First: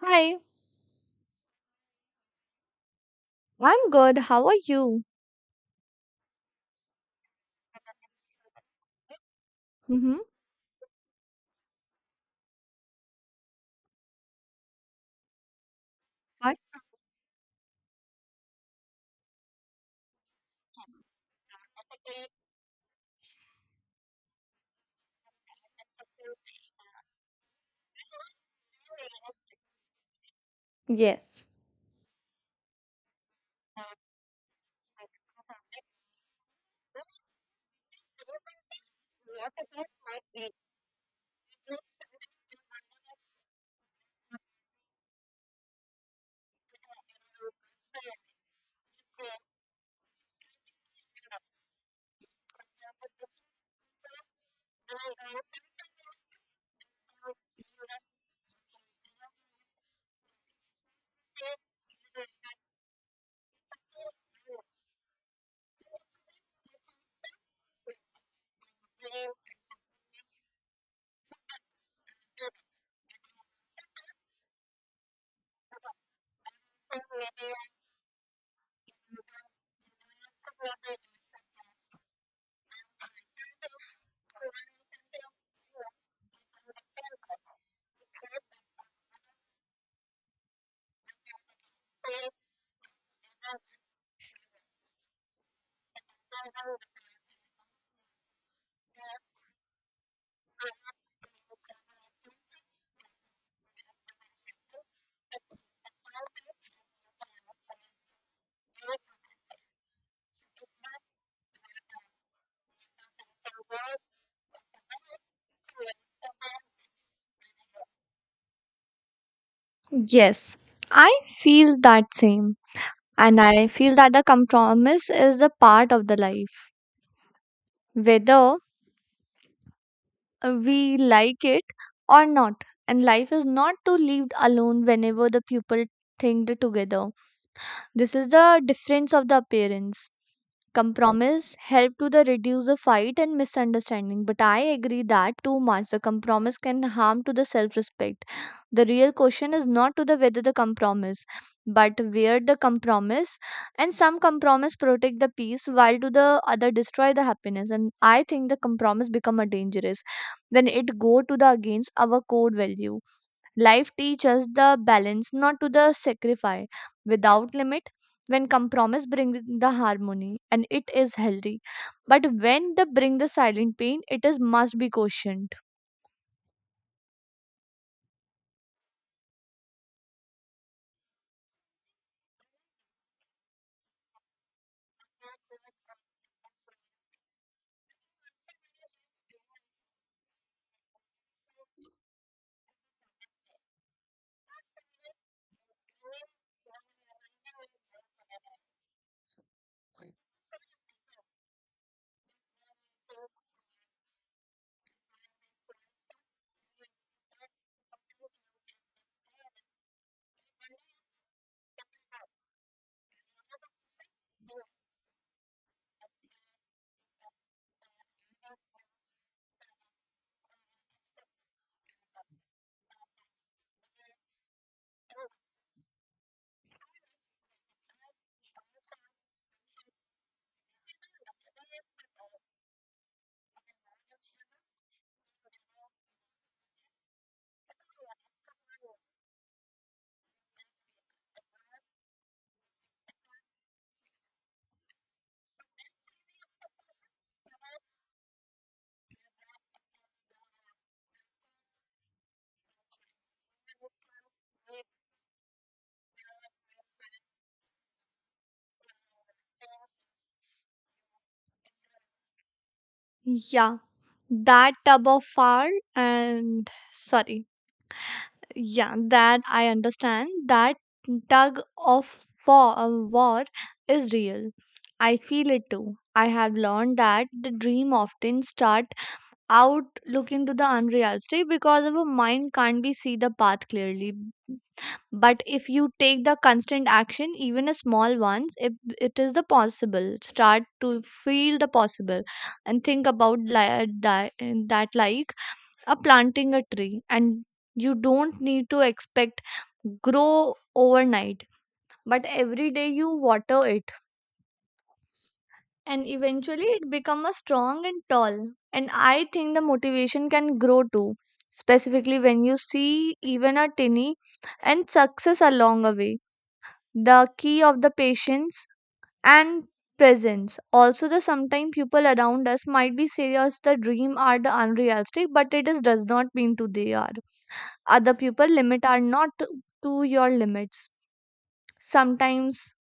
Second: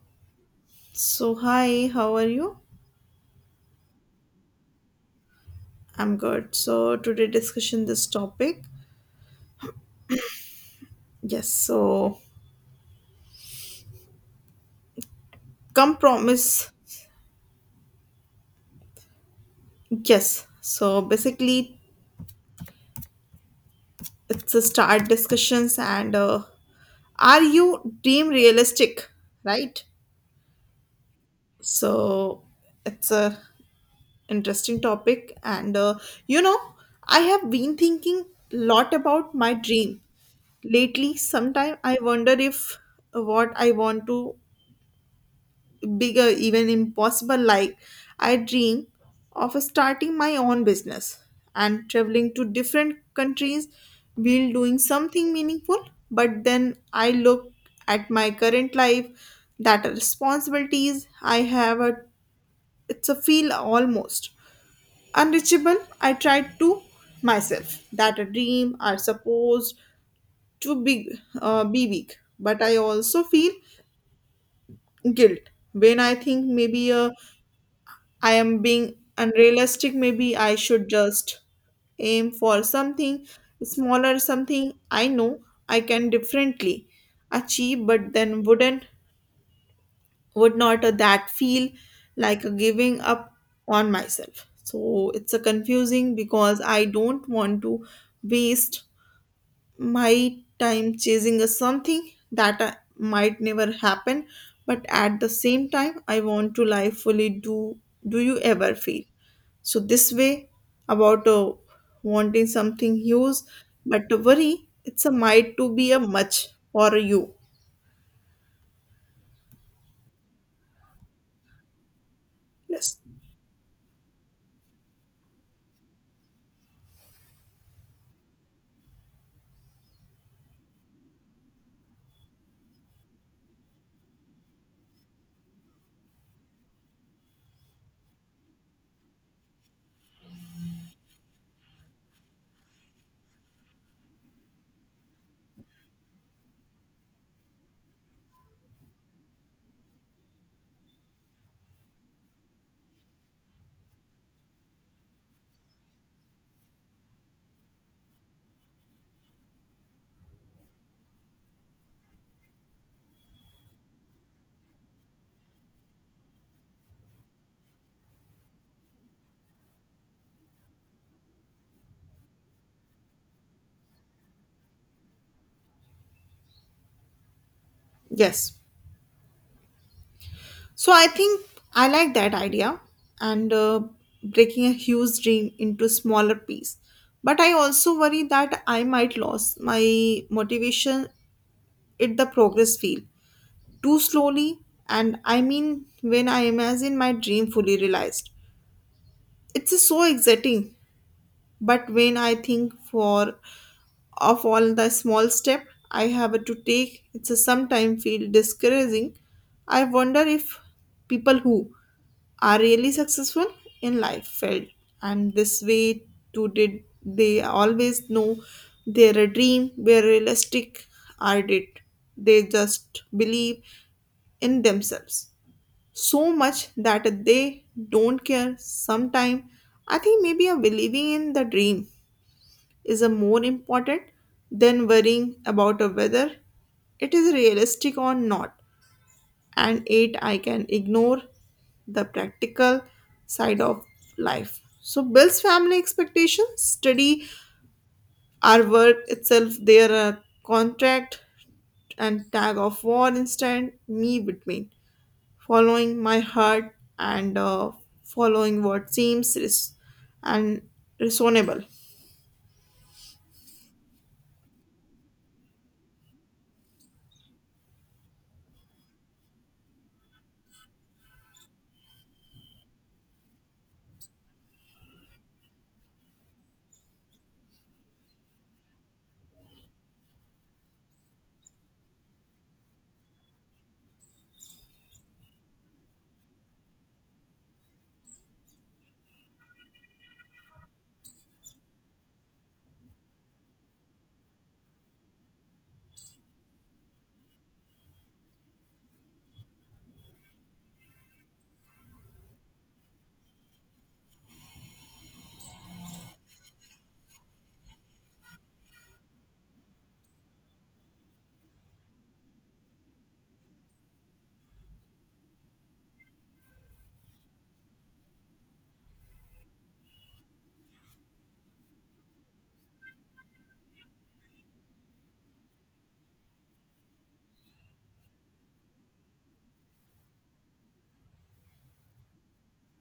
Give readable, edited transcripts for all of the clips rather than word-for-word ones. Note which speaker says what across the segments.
Speaker 1: Hi,
Speaker 2: So hi, how are you?
Speaker 1: I'm good. How are you?
Speaker 2: I'm good. So today discussion this topic.
Speaker 1: Mm-hmm.
Speaker 2: Yes, so
Speaker 1: What?
Speaker 2: compromise. Yes. So basically it's a start discussions and are you dream realistic, right?
Speaker 1: Yes.
Speaker 2: So it's a interesting topic and you know, I have been thinking lot about my dream lately. Sometime I wonder if what I want to bigger, even impossible. Like, I dream of starting my own business and traveling to different countries while doing something meaningful. But then I look at my current life, that responsibilities I have, a, it's a feel almost unreachable. I tried to myself that a dream are supposed to be big, but I also feel guilt when I think maybe a I am being unrealistic. Maybe I should just aim for something smaller, something I know I can differently achieve, but then would not that feel like a giving up on myself. So it's a confusing because I don't want to waste my time chasing a something that I, might never happen but at the same time I want to live fully do you ever feel so this way about wanting something huge but to worry it's a might to be a much for you.
Speaker 1: Yes, I feel that same.
Speaker 2: Yes,
Speaker 1: And I feel that the compromise is a part of the life, whether we like it or not. And life is not to lived alone whenever the people think together. This is the difference of the appearance. Compromise help to the reduce the fight and misunderstanding, but I agree that too much the compromise can harm to the self-respect. The real question is not to the whether the compromise, but where the compromise and some compromise protect the peace while to the other destroy the happiness. And I think the compromise become a dangerous when it go to the against our core value. Life teaches the balance, not to the sacrifice without limit. When compromise brings the harmony and it is healthy, but when they bring the silent pain, it is must be cautioned.
Speaker 2: yes, so I think I like that idea and breaking a huge dream into smaller piece but I also worry that I might lose my motivation it the progress feel too slowly and I mean when I imagine my dream fully realized it's just so exciting but when I think for of all the small step I have to take it's a sometimes feel discouraging. I wonder if people who are really successful in life field and this way too did they always know their dream were realistic are did they just believe in themselves so much that they don't care sometime. I think maybe a believing in the dream is a more important than worrying about a whether it is realistic or not and eight I can ignore the practical side of life so builds family expectations study our work itself their contract and tag of war instead me between following my heart and following what seems and reasonable.
Speaker 1: Yeah, that tub of fire and sorry. Yeah, that I understand. That tug of war, war is real. I feel it too. I have learned that the dream often start out looking to the unreality because our mind can't be see the path clearly, but if you take the constant action, even a small ones, it is the possible start to feel the possible. And think about that, like a planting a tree, and you don't need to expect grow overnight, but every day you water it, and eventually it become a strong and tall. And I think the motivation can grow too, specifically when you see even a tiny and success along the way. The key of the patience and presence. Also the sometimes people around us might be serious the dream are the unrealistic, but it is does not mean to they are. Other people limit are not to your limits. Sometimes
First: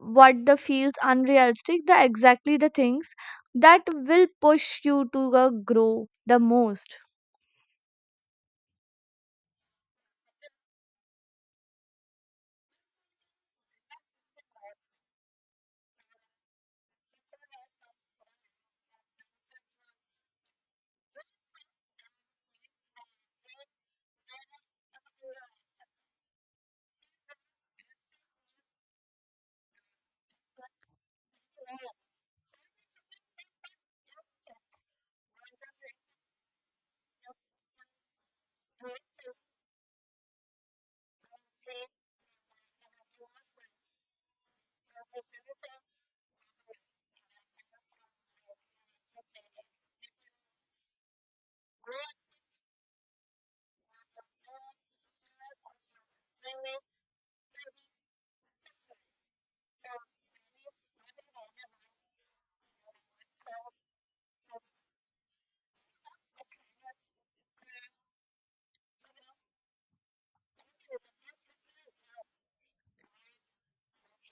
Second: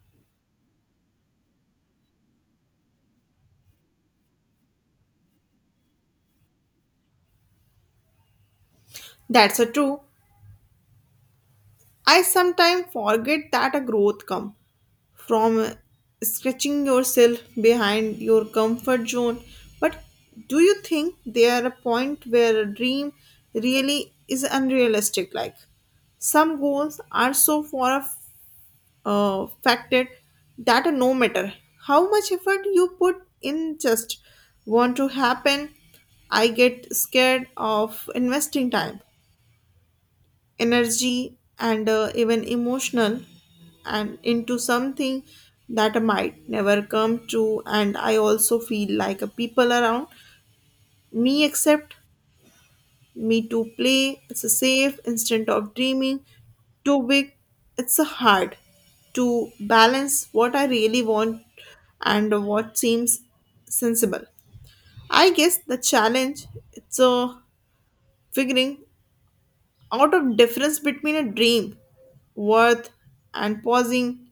Speaker 1: what the feels unrealistic the exactly the things that will push you to grow the most.
Speaker 2: That's a true. I sometimes forget that a growth comes from stretching yourself behind your comfort zone. But do you think there are a point where a dream really is unrealistic? Like some goals are so far factored that no matter how much effort you put in, just want to happen. I get scared of investing time energy and even emotional and into something that might never come true and I also feel like a people around me accept me to play it's a safe instant of dreaming too big. It's a hard to balance what I really want and what seems sensible. I guess the challenge it's a figuring out of difference between a dream worth and pausing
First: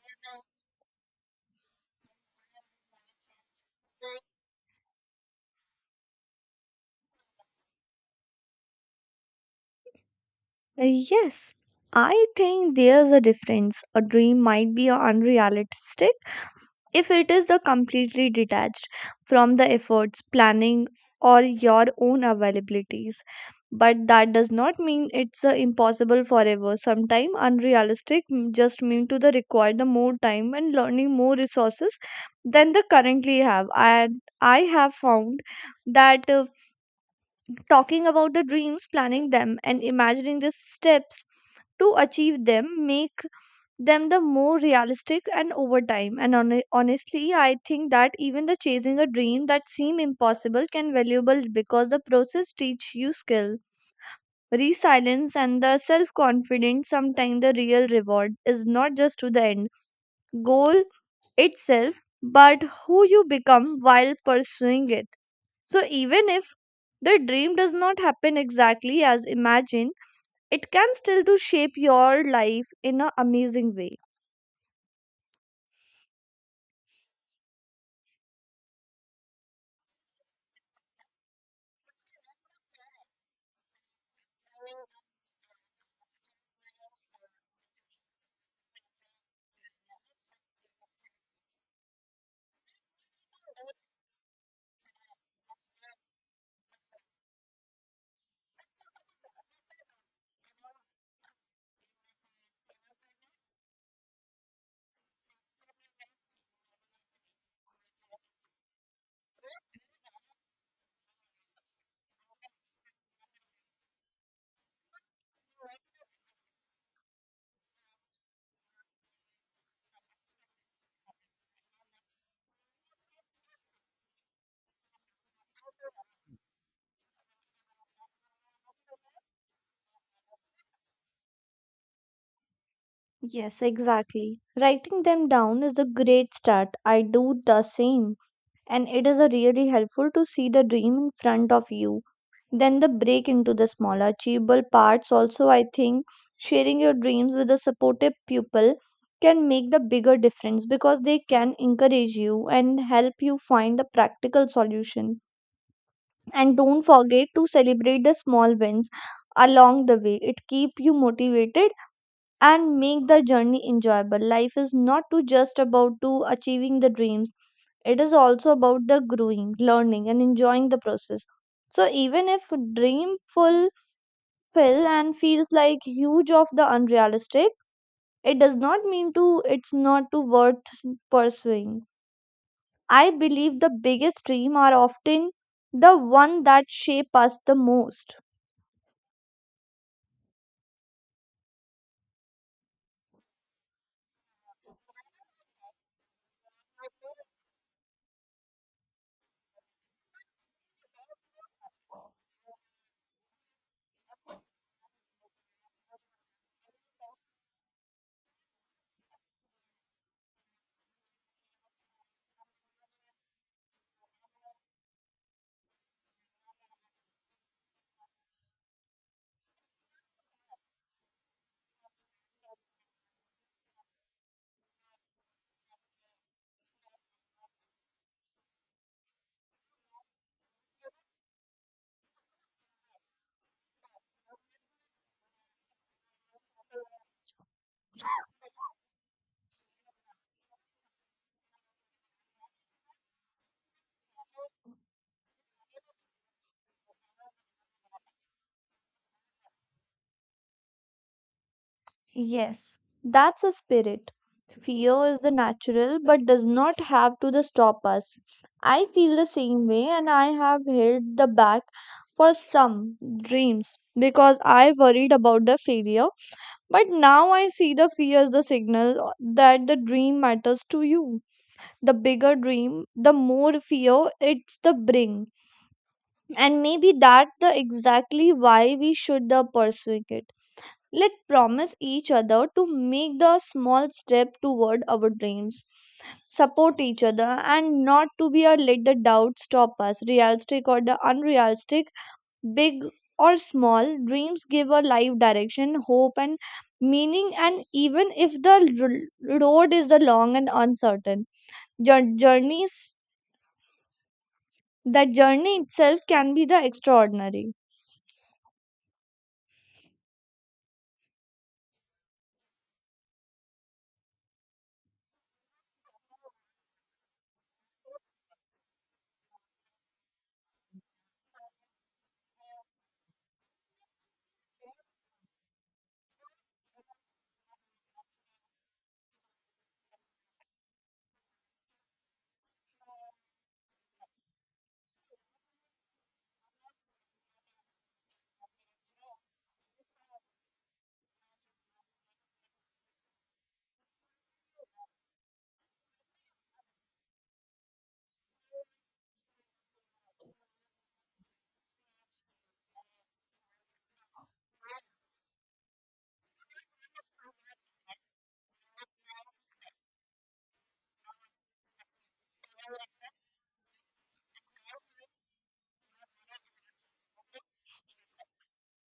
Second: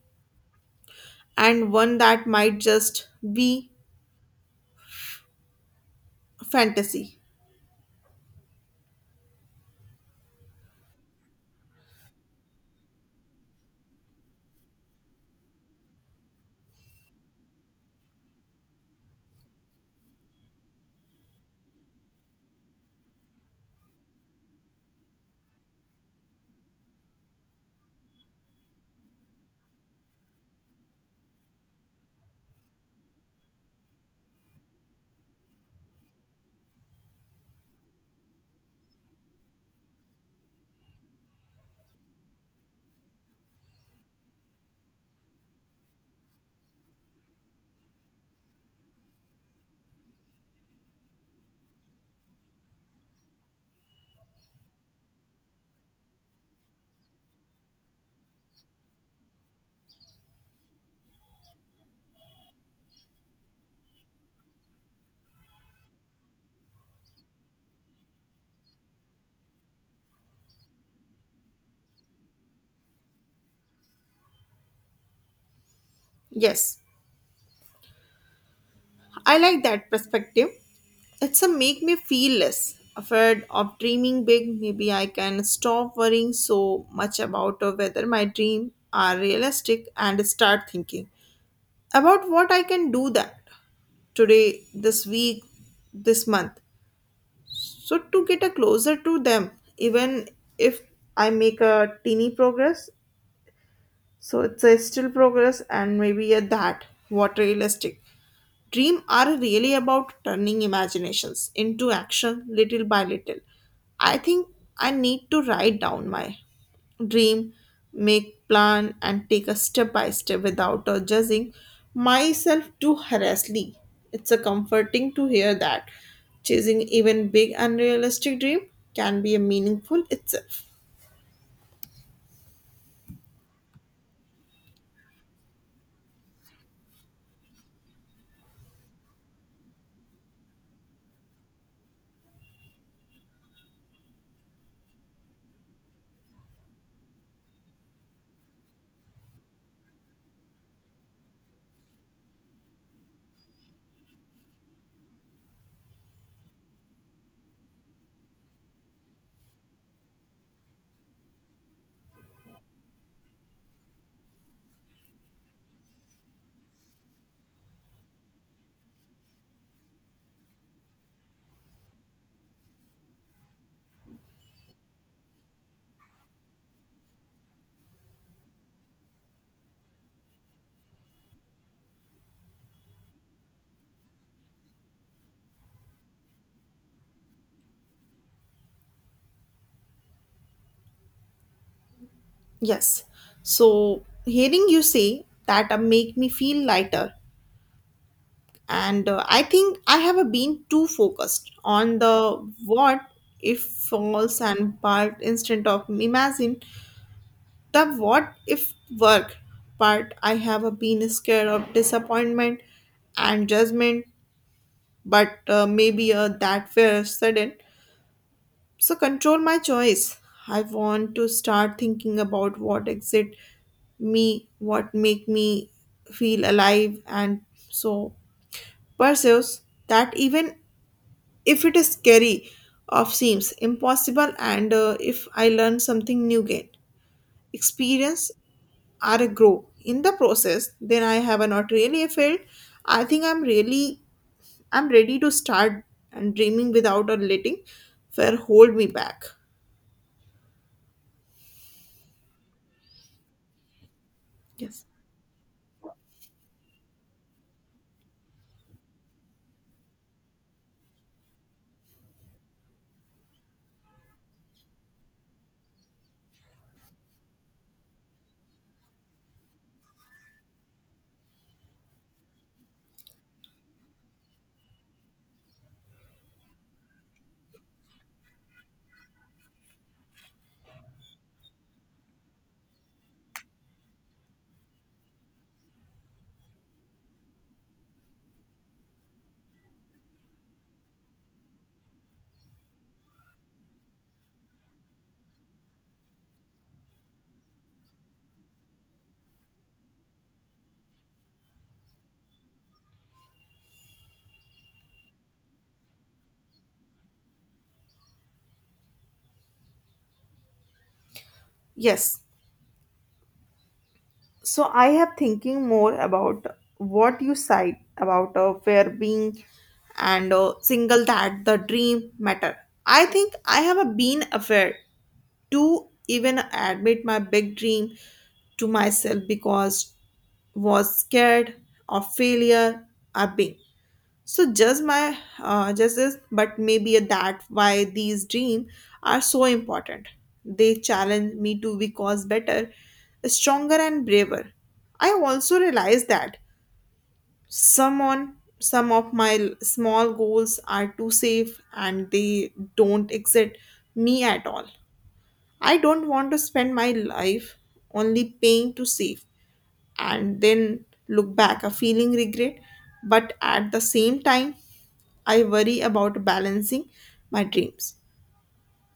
Speaker 2: and one that might just be a fantasy.
Speaker 1: Uh, Yes, I think there's a difference. A dream might be unrealistic if it is the completely detached from the efforts planning or your own availabilities, but that does not mean it's impossible forever. Sometimes unrealistic just mean to the require the more time and learning more resources than the currently have. And I have found that talking about the dreams, planning them, and imagining the steps to achieve them make them the more realistic. And over time, and honestly, I think that even the chasing a dream that seem impossible can valuable because the process teach you skill, resilience, and the self confidence. Sometimes the real reward is not just to the end goal itself, but who you become while pursuing it. So even if the dream does not happen exactly as imagined, it can still to shape your life in an amazing way.
Speaker 2: Yes, I like that perspective. It's a make me feel less afraid of dreaming big. Maybe I can stop worrying so much about whether my dreams are realistic and start thinking about what I can do that today this week this month. So to get a closer to them, even if I make a teeny progress, so it's a still progress and maybe a that, water elastic. Dreams are really about turning imaginations into action little by little. I think I need to write down my dream, make plan and take a step by step without judging myself too harshly. It's a comforting to hear that chasing even big unrealistic dream can be a meaningful itself.
Speaker 1: Yes, exactly. Writing them down is a great start. I do the same. And it is a really helpful to see the dream in front of you. Then the break into the smaller achievable parts. Also, I think sharing your dreams with a supportive pupil can make the bigger difference because they can encourage you and help you find a practical solution. And don't forget to celebrate the small wins along the way. It keep you motivated and make the journey enjoyable. Life is not to just about to achieving the dreams. It is also about the growing, learning, and enjoying the process. So even if dream fulfill and feels like huge of the unrealistic, it does not mean to it's not to worth pursuing. I believe the biggest dream are often the one that shape us the most.
Speaker 2: Yes. So hearing you say that make me feel lighter and I think I have been too focused on the what if false and part instead of imagine the what if work part. I have been scared of disappointment and judgment but maybe that fear sudden so control my choice. I want to start thinking about what exit me what make me feel alive and so pursues that even if it is scary of seems impossible and if I learn something new gain experience or a grow in the process then I have not really failed. I think I'm ready to start and dreaming without a letting fear hold me back.
Speaker 1: Yes, that's a spirit.
Speaker 2: Yes,
Speaker 1: Fear is the natural but does not have to the stop us. I feel the same way, and I have held the back for some dreams because I worried about the failure. But now I see the fear as the signal that the dream matters to you. The bigger dream, the more fear it's the bring. And maybe that the exactly why we should the pursuing it. Let's promise each other to make the small step toward our dreams, support each other, and not to be a let the doubt stop us, realistic or the unrealistic, big or small. Dreams give a life direction, hope, and meaning, and even if the road is the long and uncertain, journeys that journey itself can be the extraordinary.
Speaker 2: yes. So I have thinking more about what you said about fear being and single that the dream matter. I think I have been aware to even admit my big dream to myself because was scared of failure a being. So just my just this, but maybe that why these dreams are so important. They challenge me to because better, stronger and braver. I also realized that some on some of my small goals are too safe and they don't exit me at all. I don't want to spend my life only paying to save and then look back a feeling regret. But at the same time, I worry about balancing my dreams.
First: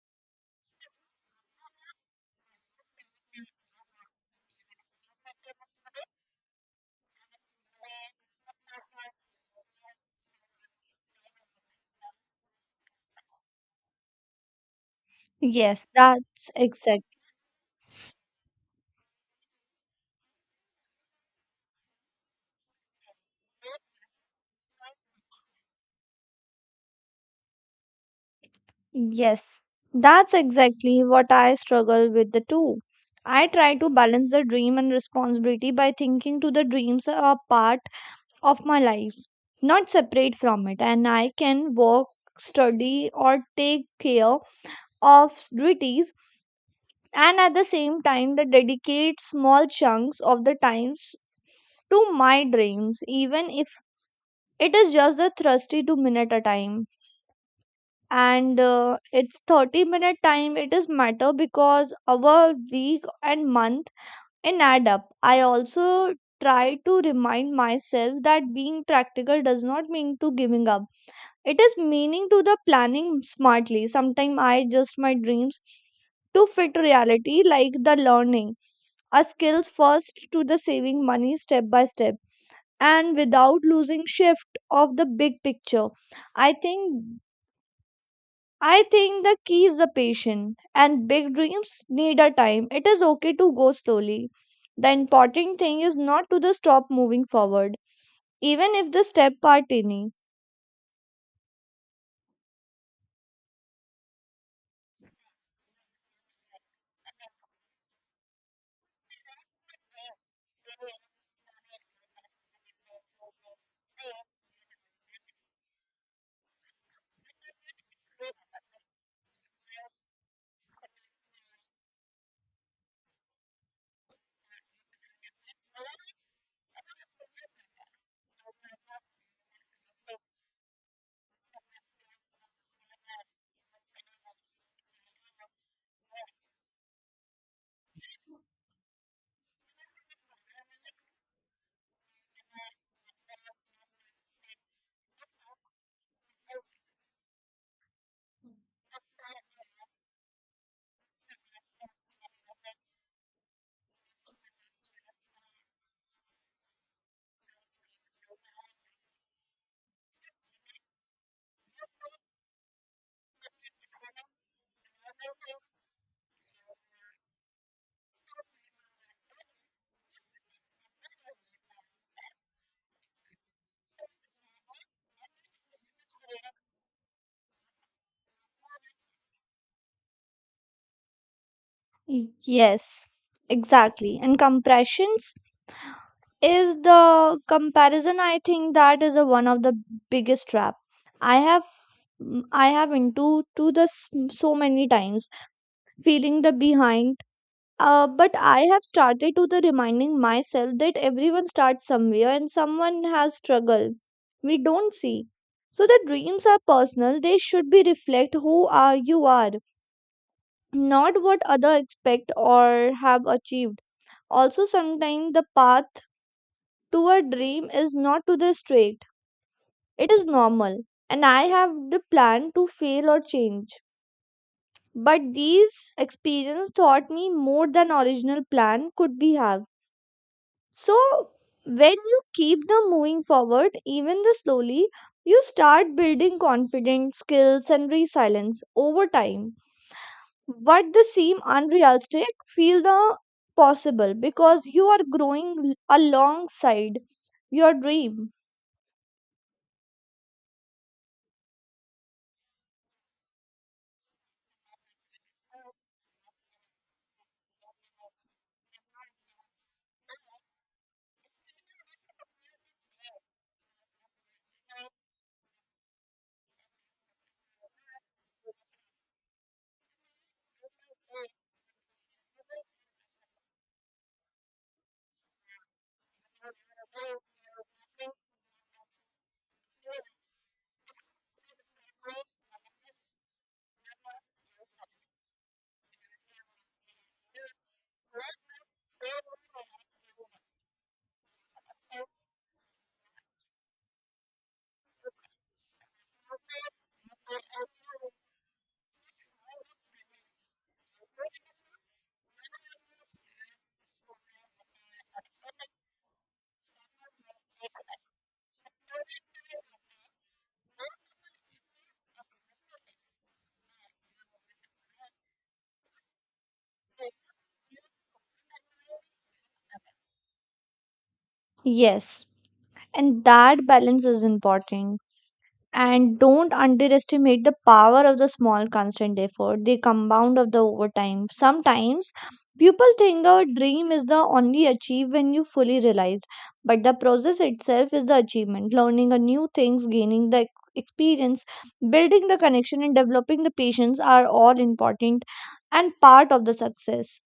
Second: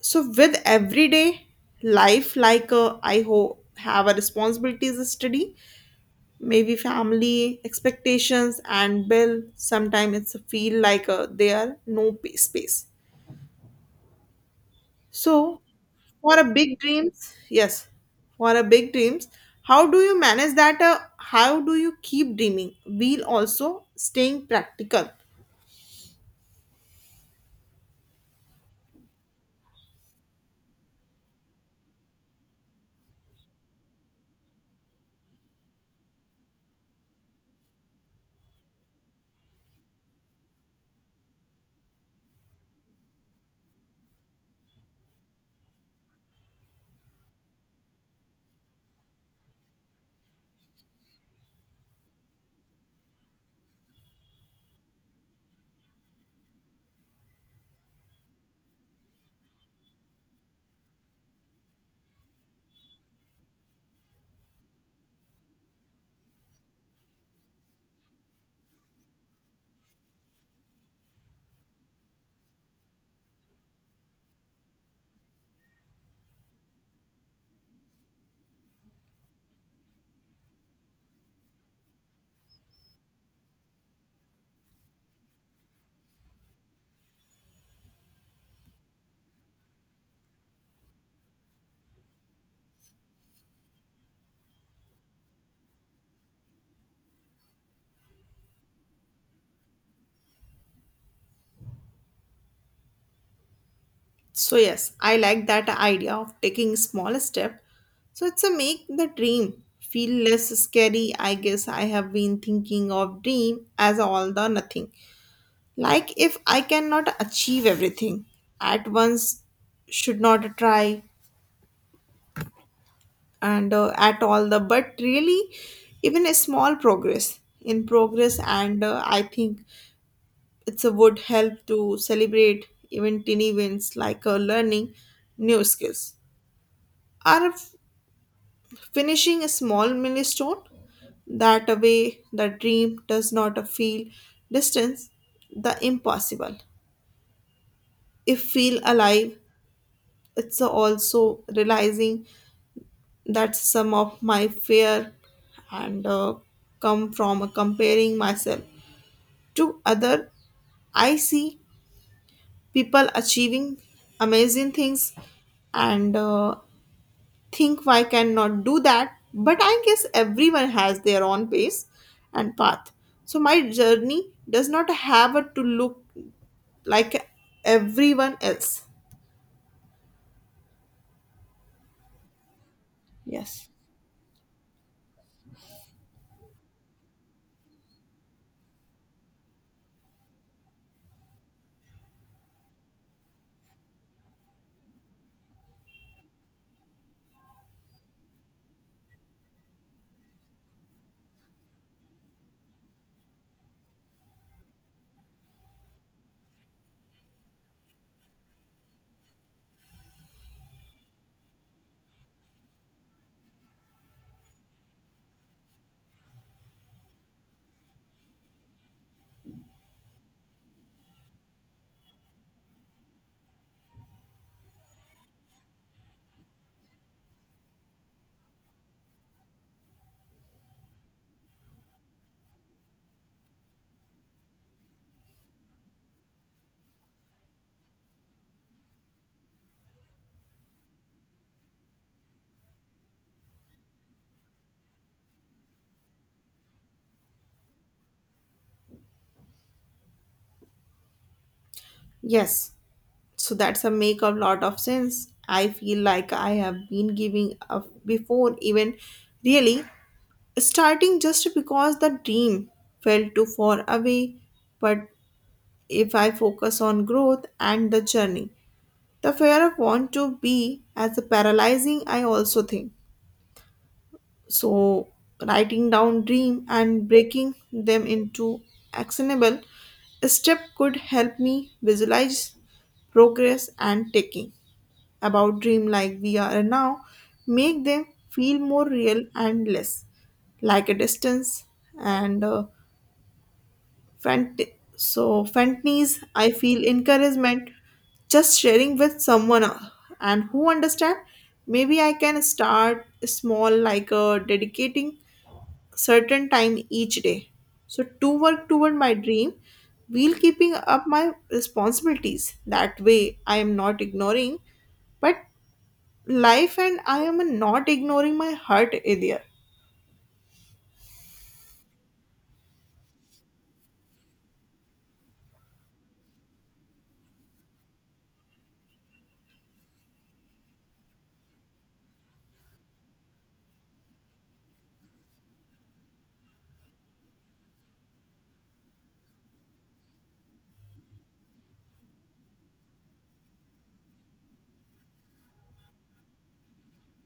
Speaker 2: So with everyday life, like I hope have a responsibilities to study, maybe family expectations and bill. Sometimes it's feel like there are no space. So,
Speaker 1: Yes,
Speaker 2: for a
Speaker 1: that's
Speaker 2: big
Speaker 1: exactly.
Speaker 2: dreams, yes, for a big dreams, how do you manage that? How do you keep dreaming while also staying practical?
Speaker 1: Yes, that's exactly what I struggle with the two. I try to balance the dream and responsibility by thinking to the dreams are a part of my lives, not separate from it, and I can work, study, or take care of duties, and at the same time, the dedicate small chunks of the times to my dreams, even if it is just a thirsty 2 minute a time. And it's 30-minute time, it is matter because our week and month in add up. I also try to remind myself that being practical does not mean to giving up. It is meaning to the planning smartly. Sometimes I adjust my dreams to fit reality, like the learning a skills first to the saving money step by step and without losing shift of the big picture. i think I think the key is the patient, and big dreams need a time. It is okay to go slowly. The important thing is not to the stop moving forward, even if the step are tiny.
Speaker 2: So yes, I like that idea of taking small step. So it's a make the dream feel less scary. I guess I have been thinking of dream as all the nothing. Like if I cannot achieve everything at once, should not try and at all the but really even a small progress in progress and I think it's a would help to celebrate even tiny wins like learning new skills or finishing a small milestone. That way the dream does not feel distance the impossible if feel alive. It's also realizing that's some of my fear and come from comparing myself to other. I see people achieving amazing things and think why cannot do that. But I guess everyone has their own pace and path. So my journey does not have to look like everyone else.
Speaker 1: Yes,
Speaker 2: Yes.
Speaker 1: exactly. And compressions is the comparison. I think that is a, one of the biggest trap. I have I have into to this so many times feeling the behind. But I have started to the reminding myself that everyone starts somewhere and someone has struggle we don't see. So the dreams are personal. They should be reflect who are you are, not what other expect or have achieved. Also, sometimes the path to a dream is not to the straight. It is normal, and I have the plan to fail or change. But these experience taught me more than original plan could be have. So when you keep them moving forward, even the slowly, you start building confidence, skills, and resilience over time. What they seem unrealistic, feel the possible because you are growing alongside your dream.
Speaker 2: Yes. So that's a make a lot of sense. I feel like I have been giving up before even really starting just because the dream felt too far away. But if I focus on growth and the journey, the fear of want to be as a paralyzing I also think. So writing down dream and breaking them into actionable step could help me visualize progress and taking about dream like we are now make them feel more real and less like a distance and so fantasies. I feel encouragement just sharing with someone and who understand. Maybe I can start small like dedicating certain time each day so to work toward my dream while keeping up my responsibilities. That way I am not ignoring but life and I am not ignoring my heart either.
Speaker 1: Yes, and that balance is important, and don't underestimate the power of the small constant effort the compound of the overtime. Sometimes people think a dream is the only achieved when you fully realized, but the process itself is the achievement. Learning a new things, gaining the experience, building the connection, and developing the patience are all important and part of the success.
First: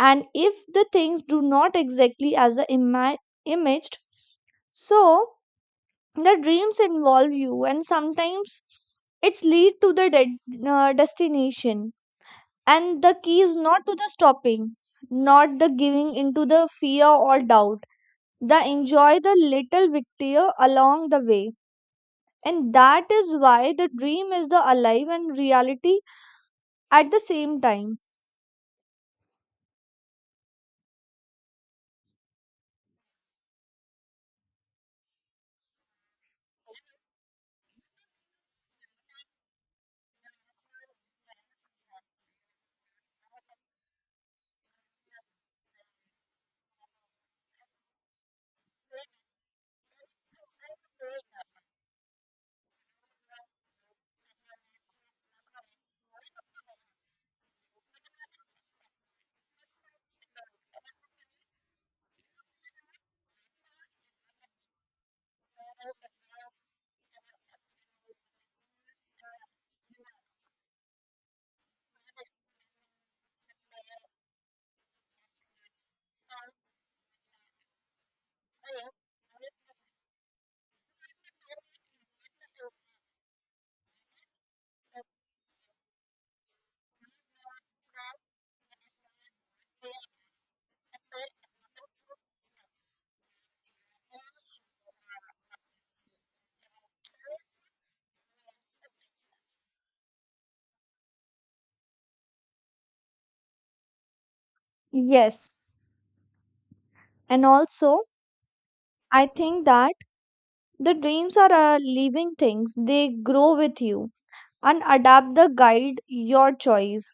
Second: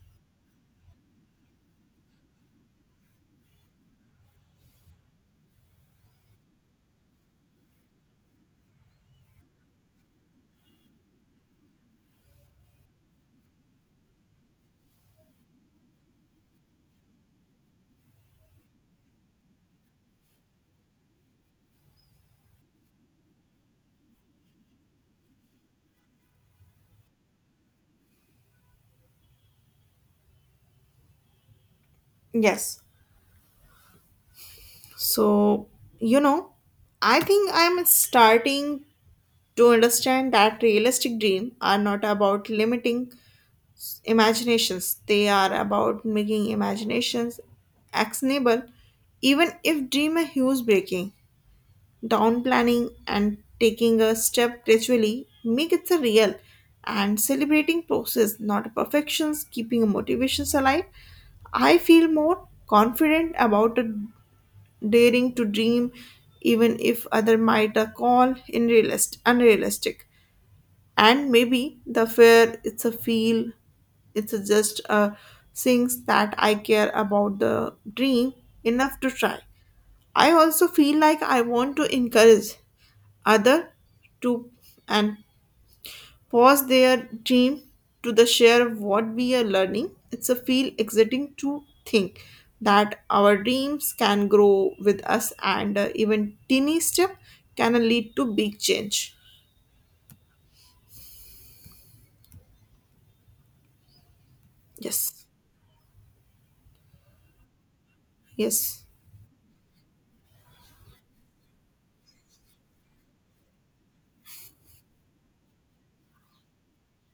Speaker 1: And if the things do not exactly as the imaged, so the dreams involve you, and sometimes it's lead to the destination. And the key is not to the stopping, not the giving into the fear or doubt, the enjoy the little victory along the way. And that is why the dream is the alive and reality at the same time.
Speaker 2: Yes, so you know I think I'm starting to understand that realistic dreams are not about limiting imaginations. They are about making imaginations actionable, even if dream a huge breaking down planning and taking a step gradually make it a real and celebrating process not a perfections keeping motivations alive. I feel more confident about a daring to dream even if other might call in realist unrealistic and maybe the fear it's a feel it's a just things that I care about the dream enough to try. I also feel like I want to encourage other to and pause their dream to the share what we are learning. It's a feel exciting to think that our dreams can grow with us and even teeny step can lead to big change. Yes,
Speaker 1: Yes, and also
Speaker 2: yes,
Speaker 1: I think that the dreams are living things. They grow with you and adapt the guide your choice.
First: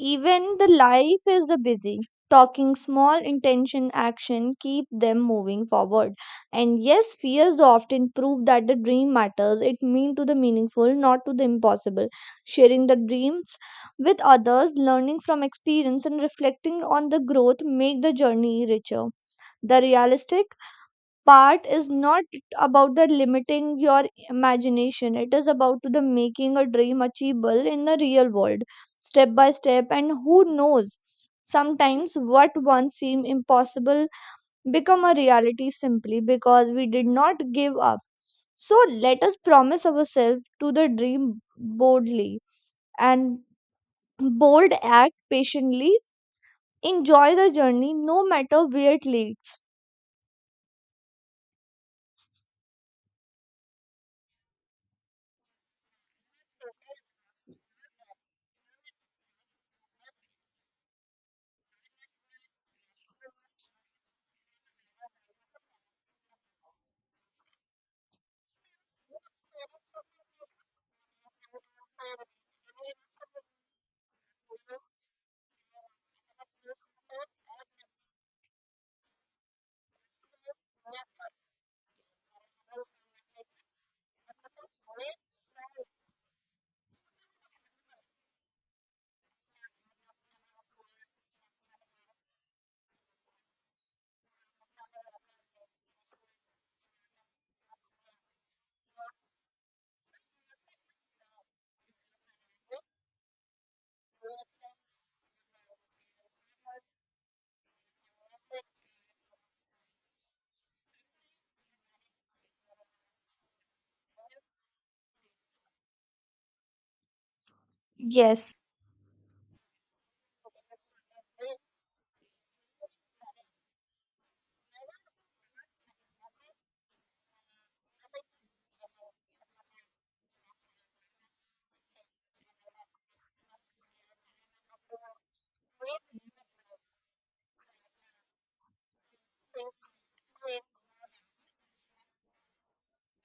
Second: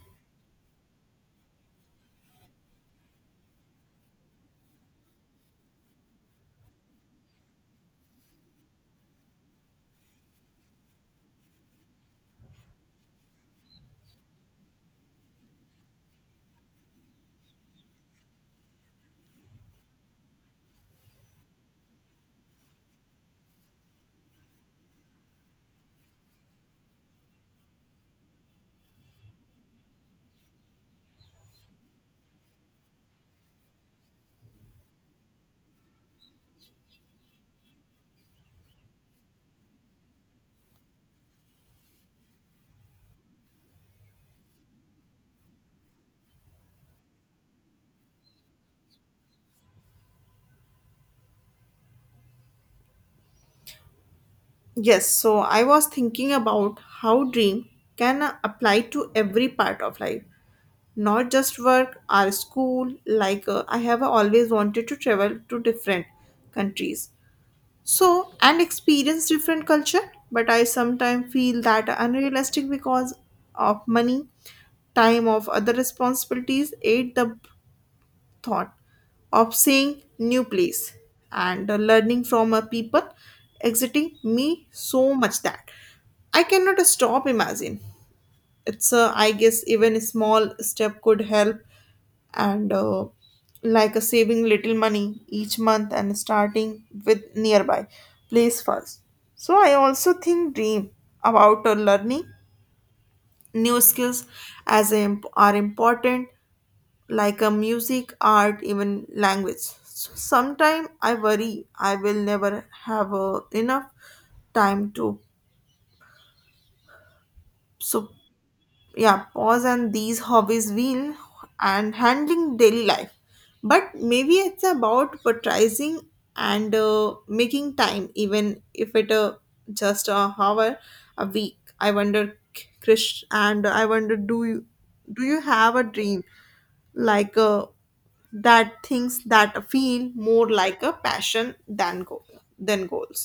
Speaker 1: Even the life is a busy. Talking small intention action keep them moving forward. And yes, fears often prove that the dream matters. It mean to the meaningful, not to the impossible. Sharing the dreams with others, learning from experience, and reflecting on the growth make the journey richer. The realistic part is not about the limiting your imagination. It is about the making a dream achievable in the real world step by step. And who knows, sometimes what once seemed impossible become a reality simply because we did not give up. So let us promise ourselves to the dream boldly and bold, act patiently, enjoy the journey no matter where it leads.
Speaker 2: yes. So I was thinking about how dream can apply to every part of life, not just work or school. Like I have always wanted to travel to different countries so and experience different culture but I sometimes feel that unrealistic because of money time of other responsibilities aid the thought of seeing new place and learning from a people exiting me so much that I cannot stop imagine. It's a, I guess even a small step could help and like a saving little money each month and starting with nearby place first. So I also think dream about learning new skills as they are important, like a music art even language. So sometime I worry I will never have enough time to so
Speaker 1: Yes,
Speaker 2: yeah pause and these hobbies wheel and handling daily life. But maybe it's about prioritizing and making time even if it just a hour a week. I wonder krish and I wonder do you have a dream like that things that feel more like a passion than goals.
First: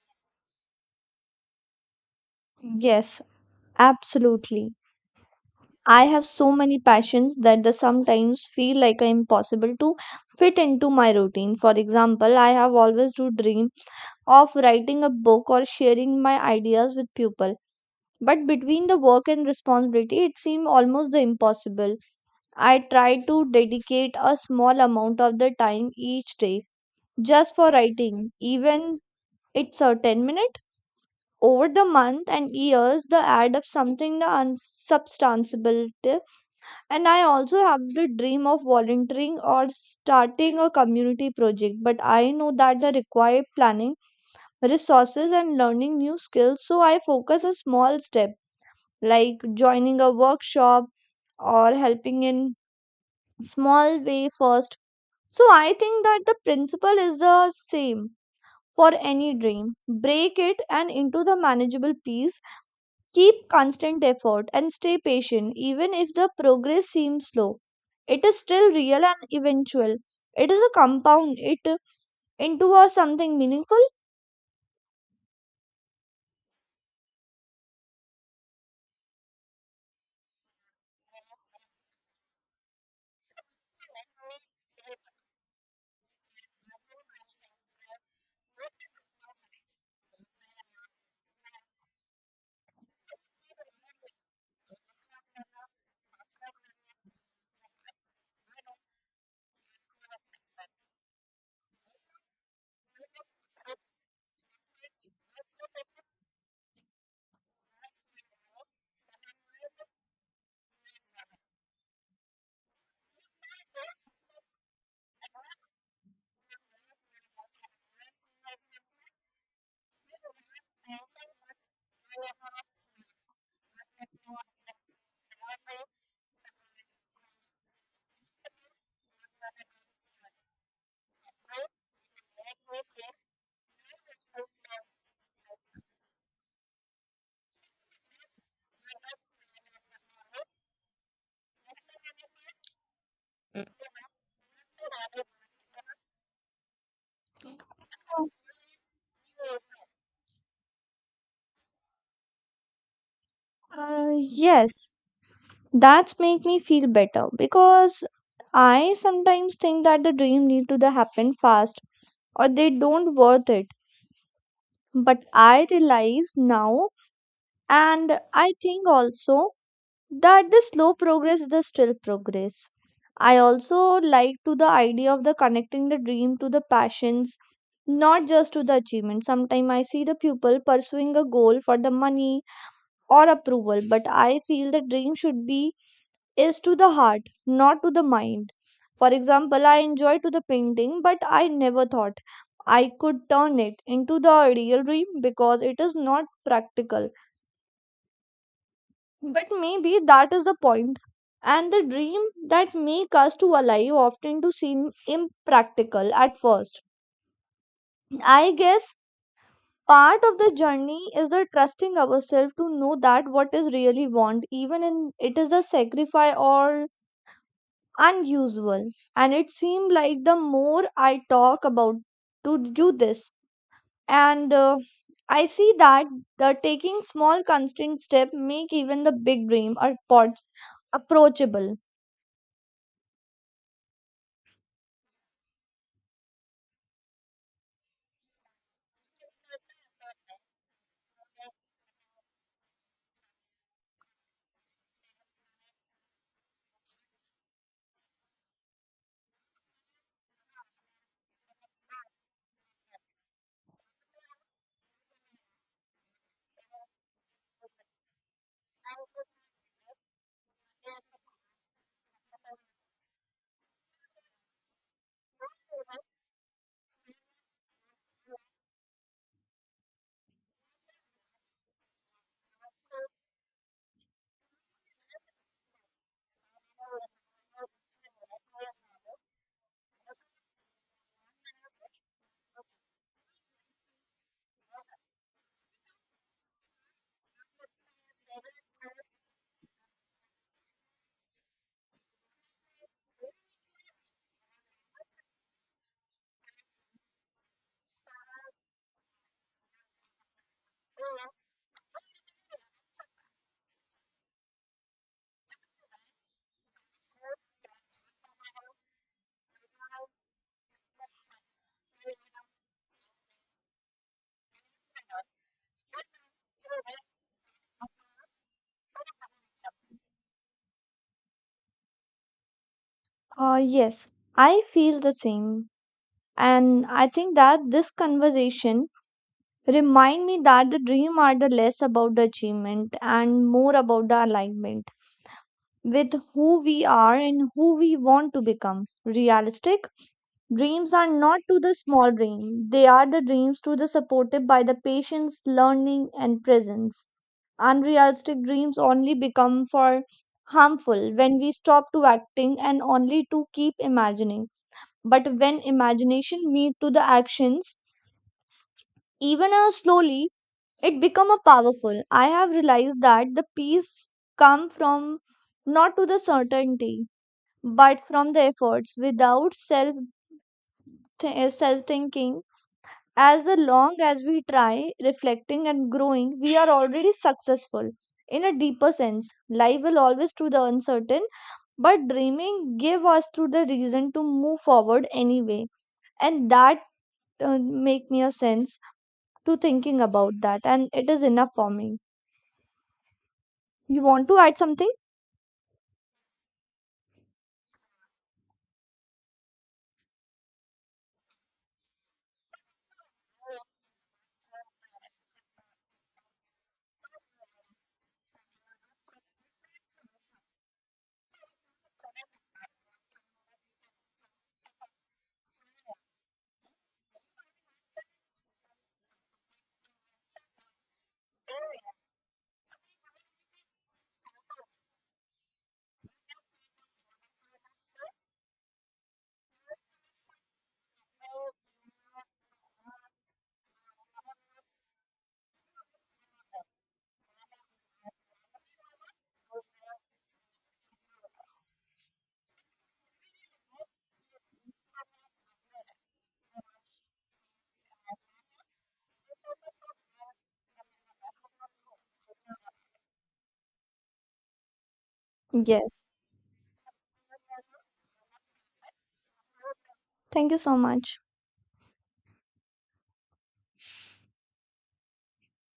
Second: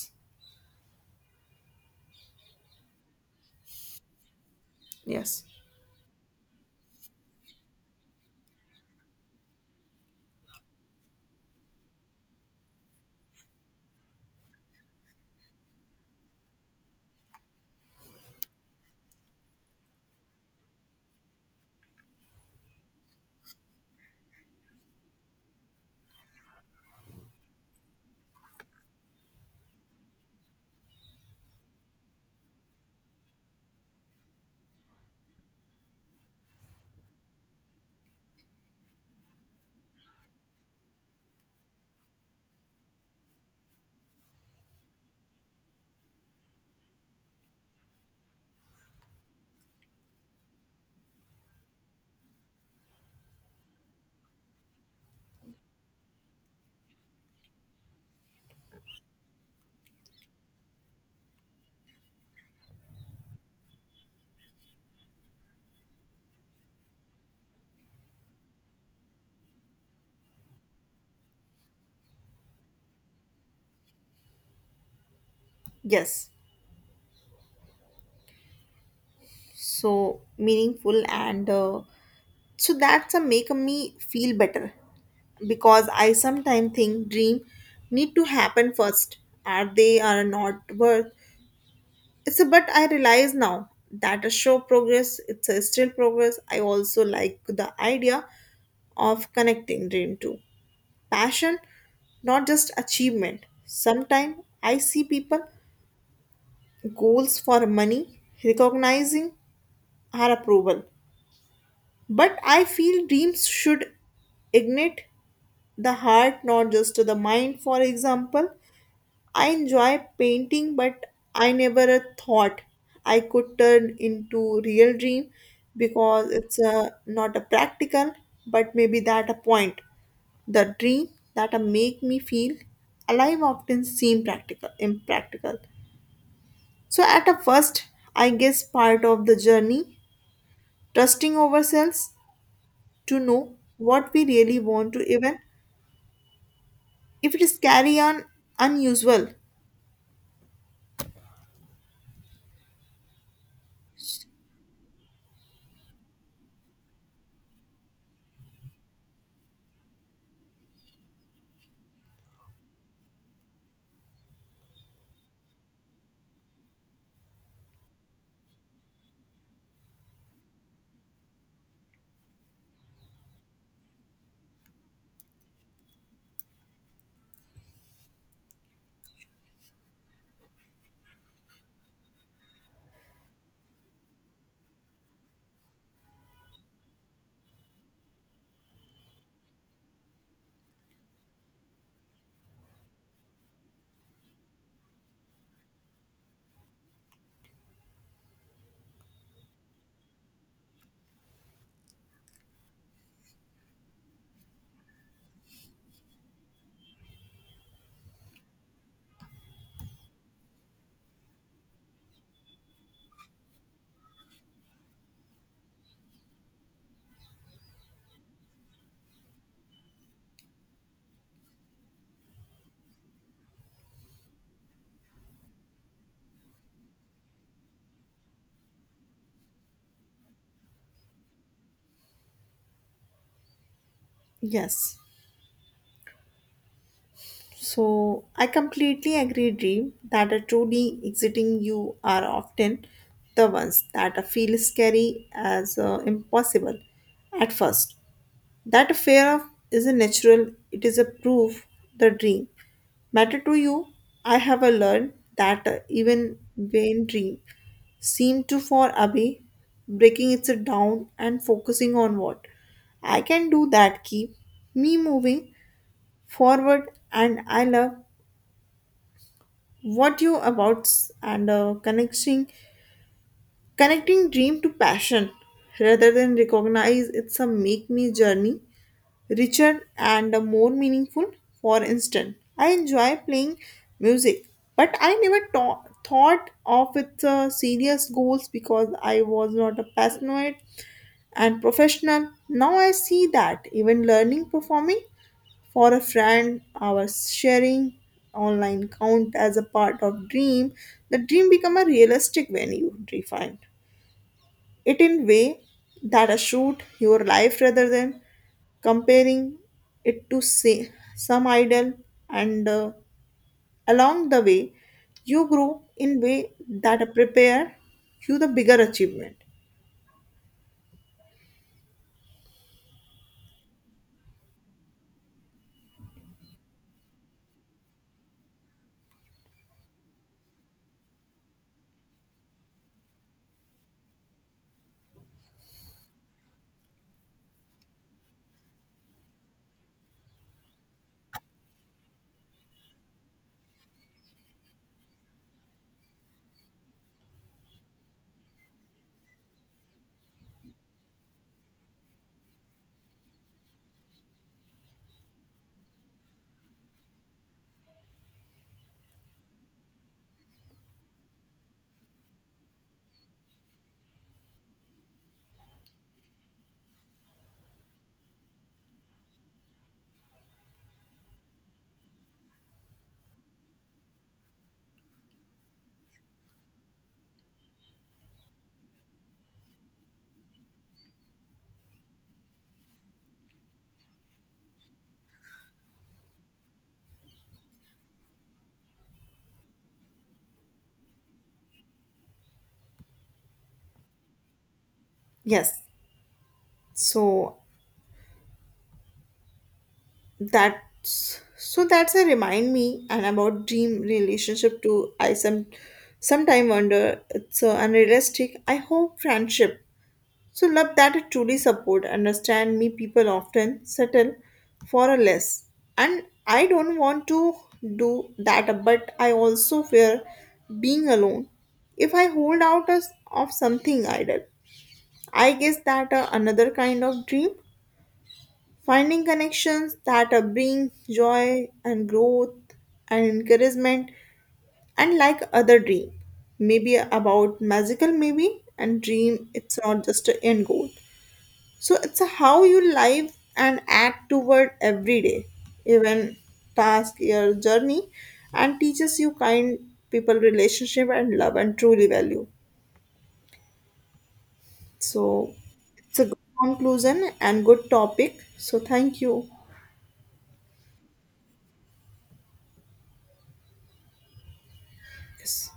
Speaker 1: yes, absolutely.
Speaker 2: Yes,
Speaker 1: I have so many passions that they sometimes feel like I impossible to fit into my routine. For example, I have always to dream of writing a book or sharing my ideas with people. But between the work and responsibility, it seemed almost impossible. I try to dedicate a small amount of the time each day just for writing, even it's a 10 minute. Over the month and years, they add up something unsubstantial. And I also have the dream of volunteering or starting a community project, but I know that the required planning, resources, and learning new skills. So I focus a small step like joining a workshop or helping in small way first. So I think that the principle is the same for any dream. Break it and into the manageable piece. Keep constant effort and stay patient, even if the progress seems slow. It is still real and eventual. It is a compound it into a something meaningful.
Speaker 2: yes. So meaningful and so that's a make me feel better because I sometimes think dream need to happen first are they are not worth it's a, but I realize now that a show progress it's a still progress. I also like the idea of connecting dream to passion not just achievement. Sometimes I see people goals for money recognizing our approval but I feel dreams should ignite the heart not just to the mind. For example, I enjoy painting but I never thought I could turn into real dream because it's a not a practical but maybe that a point the dream that make me feel alive often seem practical impractical so at a first. I guess part of the journey trusting ourselves to know what we really want to even if it is carry on unusual.
Speaker 1: Yes, that's make me feel better because I sometimes think that the dream need to the happen fast or they don't worth it. But I realize now, and I think also that the slow progress is the still progress. I also like to the idea of the connecting the dream to the passions, not just to the achievement. Sometimes I see the pupil pursuing a goal for the money or approval, but I feel the dream should be is to the heart, not to the mind. For example, I enjoy to the painting, but I never thought I could turn it into the real dream because it is not practical, but maybe that is the point. And the dream that make us to alive often to seem impractical at first. I guess part of the journey is the trusting ourselves to know that what is really want, even in it is a sacrifice or unusual. And it seemed like the more I talk about to do this, and I see that the taking small constant step make even the big dream approachable.
Speaker 2: Yes. So I completely agree, Dream, that are truly exiting you are often the ones that feel scary as impossible at first. That fear of is a natural, it is a proof the dream matter to you. I have learned that even when dream seem too far away, breaking it down and focusing on what I can do that keep me moving forward. And I love what you about and connecting dream to passion rather than recognize. It's a make me journey richer and more meaningful. For instance I enjoy playing music but I never thought of its serious goals because I was not a passionate and professional. Now I see that even learning performing for a friend, our sharing online count as a part of dream, the dream become a realistic when you define it in way that a shoot your life rather than comparing it to say some idol and along the way you grow in way that prepare you the bigger achievement.
Speaker 1: Yes, I feel the same. And I think that this conversation remind me that the dream are the less about the achievement and more about the alignment with who we are and who we want to become. Realistic dreams are not to the small dream. They are the dreams to the supported by the patience, learning, and presence. Unrealistic dreams only become for harmful when we stop to acting and only to keep imagining, but when imagination meet to the actions, even slowly, it become a powerful. I have realized that the peace come from not to the certainty, but from the efforts without self thinking. As the long as we try reflecting and growing, we are already successful in a deeper sense. Life will always to the uncertain, but dreaming give us to the reason to move forward anyway. And that, uh, make me a sense to thinking about that, and it is enough for me. You want to add something?
Speaker 2: Yes, so that's a remind me and about dream relationship too. I sometime wonder it's so unrealistic. I hope friendship so love that it truly support understand me. People often settle for a less and I don't want to do that but I also fear being alone if I hold out as of something idle. I guess that another kind of dream finding connections that bring joy and growth and encouragement, and like other dream, maybe about magical, maybe, and dream, it's not just an end goal. So it's how you live and act toward every day, even task your journey, and teaches you kind people relationship and love and truly value. So
Speaker 1: Yes.
Speaker 2: it's a good conclusion and good topic. So thank you.
Speaker 1: Thank you so much.
Speaker 2: Yes.